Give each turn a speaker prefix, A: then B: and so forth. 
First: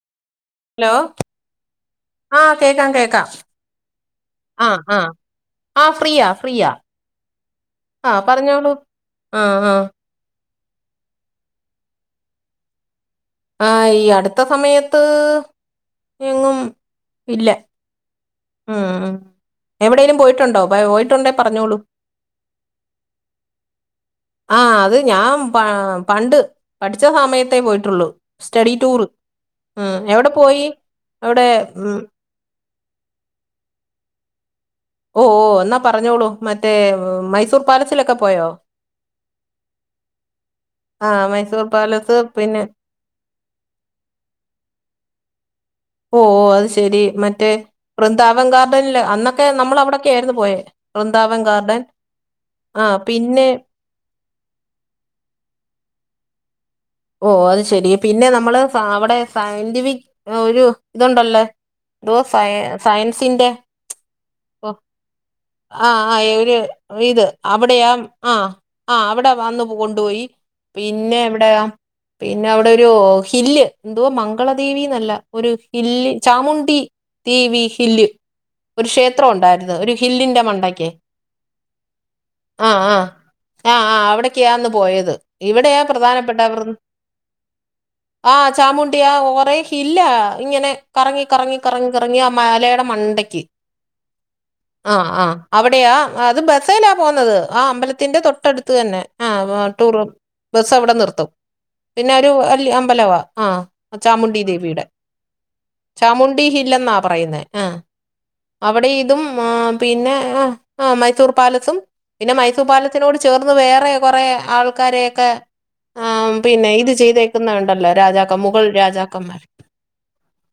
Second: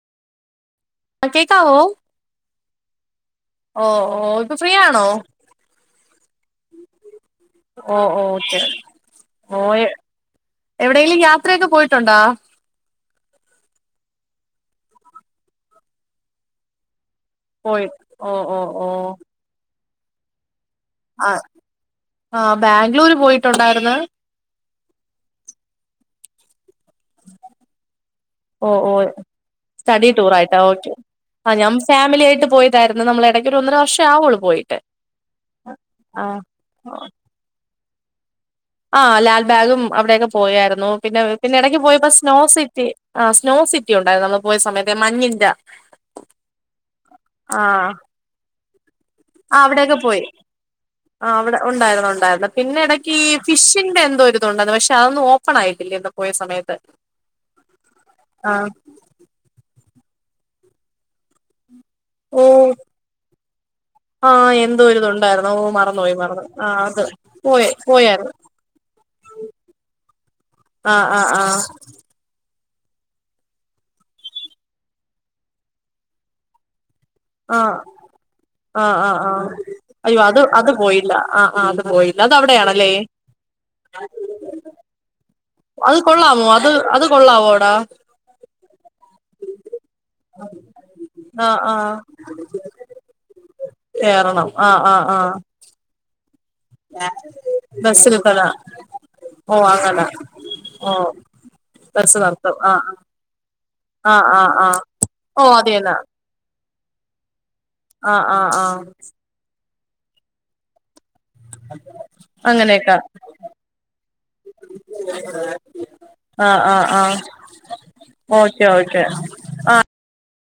A: Law.
B: അഹ് കേക്കാവോ?
A: ആഹ് കേക്കാം കേക
B: ഓ ഓ ഇപ്പൊ ഫ്രീ
A: ആഹ്
B: ആണോ
A: ആഹ് ആഹ് ഫ്രീയാ ഫ്രീയാ.
B: ഓ
A: ആഹ്
B: ഓ ഓക്കെ
A: പറഞ്ഞോളൂ ആഹ് ആഹ്.
B: എവിടെങ്കിലും യാത്രയൊക്കെ പോയിട്ടുണ്ടോ?
A: ആഹ് ഈ അടുത്ത സമയത്ത് എങ്ങും ഇല്ല.
B: പോയി. ഓ ഓ
A: ഉം
B: ഓ
A: ഉം എവിടെലും പോയിട്ടുണ്ടോ [unintelligible]
B: ആഹ്
A: പറഞ്ഞോളൂ
B: ആഹ് ബാംഗ്ലൂര് പോയിട്ടുണ്ടായിരുന്ന്.
A: ആഹ് അത് ഞാൻ പാ പണ്ട്. പഠിച്ച സമയത്തേ പോയിട്ടുള്ളു
B: ഓ
A: സ്റ്റഡി
B: ഓ
A: ടൂറ്.
B: സ്റ്റഡി
A: എവിടെ
B: ടൂറായിട്ടാ
A: പോയി
B: ഓക്കെ
A: അവിടെ
B: ആ ഞാൻ
A: ഉം,
B: ഫാമിലി ആയിട്ട് പോയി തായിരുന്നു നമ്മള് ഇടയ്ക്ക് ഒരു ഒന്നര വർഷ ആവുള്ളൂ പോയിട്ട്.
A: ഓഹ് ഓഹ് എന്നാ
B: ആ
A: പറഞ്ഞോളൂ മറ്റേ മൈസൂർ പാലസിലൊക്കെ പോയോ?
B: ആഹ് ലാൽബാഗും അവിടൊക്കെ പോയായിരുന്നു
A: ആ
B: പിന്നെ പിന്നെ
A: മൈസൂർ
B: ഇടക്ക് പോയിപ്പോ
A: പാലസ്
B: സ്നോ
A: പിന്നെ
B: സിറ്റി ആഹ് സ്നോ സിറ്റി ഉണ്ടായിരുന്നു നമ്മൾ പോയ സമയത്ത് മഞ്ഞിന്റെ.
A: ഓഹ് ഓഹ് അത് ശെരി മറ്റേ
B: ആ
A: വൃന്ദാവൻകർ ന്തൽല് അന്നൊക്കെ
B: ആ
A: നമ്മള്
B: അവിടെയൊക്കെ
A: അവിടൊക്കെ
B: പോയി
A: ആയിരുന്നു പോയെ
B: ആഹ്
A: വൃന്ദാവൻ
B: അവിടെ
A: ഗാർഡൻ ആ പിന്നെ
B: കിൻവേ എന്തോരിതുണ്ടെന്ന് പക്ഷെ അതൊന്നും ഓപ്പണായിട്ടില്ല ഇന്ന് പോയ സമയത്ത്.
A: ഓഹ് അത് ശെരി പിന്നെ നമ്മള്
B: ആഹ്
A: അവിടെ സയന്റിഫിക് ഒരു ഇതുണ്ടല്ലേ. തോ
B: ഓ
A: ഫയേ സയൻസിന്റെ.
B: ആഹ്
A: ഓഹ്
B: എന്തോ ഒരിതുണ്ടായിരുന്നു ഓ
A: ആഹ്
B: മറന്നുപോയി
A: ആഹ്
B: മറന്നു
A: ഒരു
B: അത്
A: ഇത്
B: പോയി
A: അവിടെയാ
B: പോയായിരുന്നു
A: ആഹ്. ആഹ് അവിടെ വന്നു കൊണ്ടുപോയി
B: ആഹ്
A: പിന്നെ
B: ആഹ്
A: എവടെയ.
B: ആഹ്
A: പിന്നെ അവിടൊരു ഹില്ല് എന്തുവാ മംഗളദേവിന്നല്ല ഒരു hill Chamundi. T V hill.
B: ആഹ്
A: ഒരു
B: ആഹ് ആഹ്
A: ക്ഷേത്രം
B: ആഹ്
A: ഉണ്ടായിരുന്നു ഒരു
B: അയ്യോ അത്
A: ഹില്ലിന്റെ
B: അത്
A: മണ്ടയ്ക്ക്
B: പോയില്ല ആഹ് ആഹ് അത് പോയില്ല അത്
A: ആഹ്
B: അവിടെയാണല്ലേ
A: ആഹ് ആഹ് ആഹ് അവിടക്കെയാന്ന് പോയത്. ഇവിടെയാ
B: അത് കൊള്ളാമോ അത് അത് കൊള്ളാവോടാ.
A: ആഹ് ചാമുണ്ടിയ ഒറെ ഹില്ല ഇങ്ങനെ കറങ്ങി
B: ആഹ്
A: കറങ്ങി
B: ആഹ്
A: കറങ്ങി കറങ്ങി ആ മലേടെ മണ്ടയ്ക്ക്.
B: കേറണം ആഹ്
A: ആ
B: ആഹ്
A: ആ
B: ആഹ്
A: അവിടെയാ അത് ബസ്സെ ലാ പോവ്ന്നത് ആ
B: ബസ്സിൽ
A: അമ്പലത്തിന്റെ
B: തന്നെ
A: തൊട്ടടുത്ത് തന്നെ ആ
B: ഓ
A: വാ
B: അങ്ങനെ
A: ടൂറും ബസ്സ്
B: ഓ
A: അവടെ നിർത്തും പിന്നെ
B: ബസ്
A: ഒരു
B: നിർത്തും
A: വല്യ
B: ആഹ്
A: അമ്പലവ ആഹ്
B: ആഹ്
A: ചാമുണ്ടി
B: ആഹ് ആഹ്
A: ദേവിയുടെ
B: ഓ അത് തന്നെ
A: ചാമു ണ്ടി ഹില്ലന്നാ പറയുന്നേ ആഹ്
B: ആഹ് ആഹ് ആഹ്
A: അവിടെ ഇതും ആ പിന്നെ ആഹ് ആഹ് മൈസൂർ പാലസും പിന്നെ മൈസൂർ
B: അങ്ങനെയൊക്കെ
A: പാലസിനോട് ചേർന്ന് വേറെ കുറെ ആൾക്കാരെയൊക്കെ
B: [inaudible]
A: ആ
B: ആഹ്
A: പിന്നെ ഇത് ചെയ്തേക്കുന്നണ്ടല്ലോ രാജാക്ക
B: ഓക്കെ
A: മുഗൾ
B: ഓക്കെ
A: രാജാക്കന്മാർ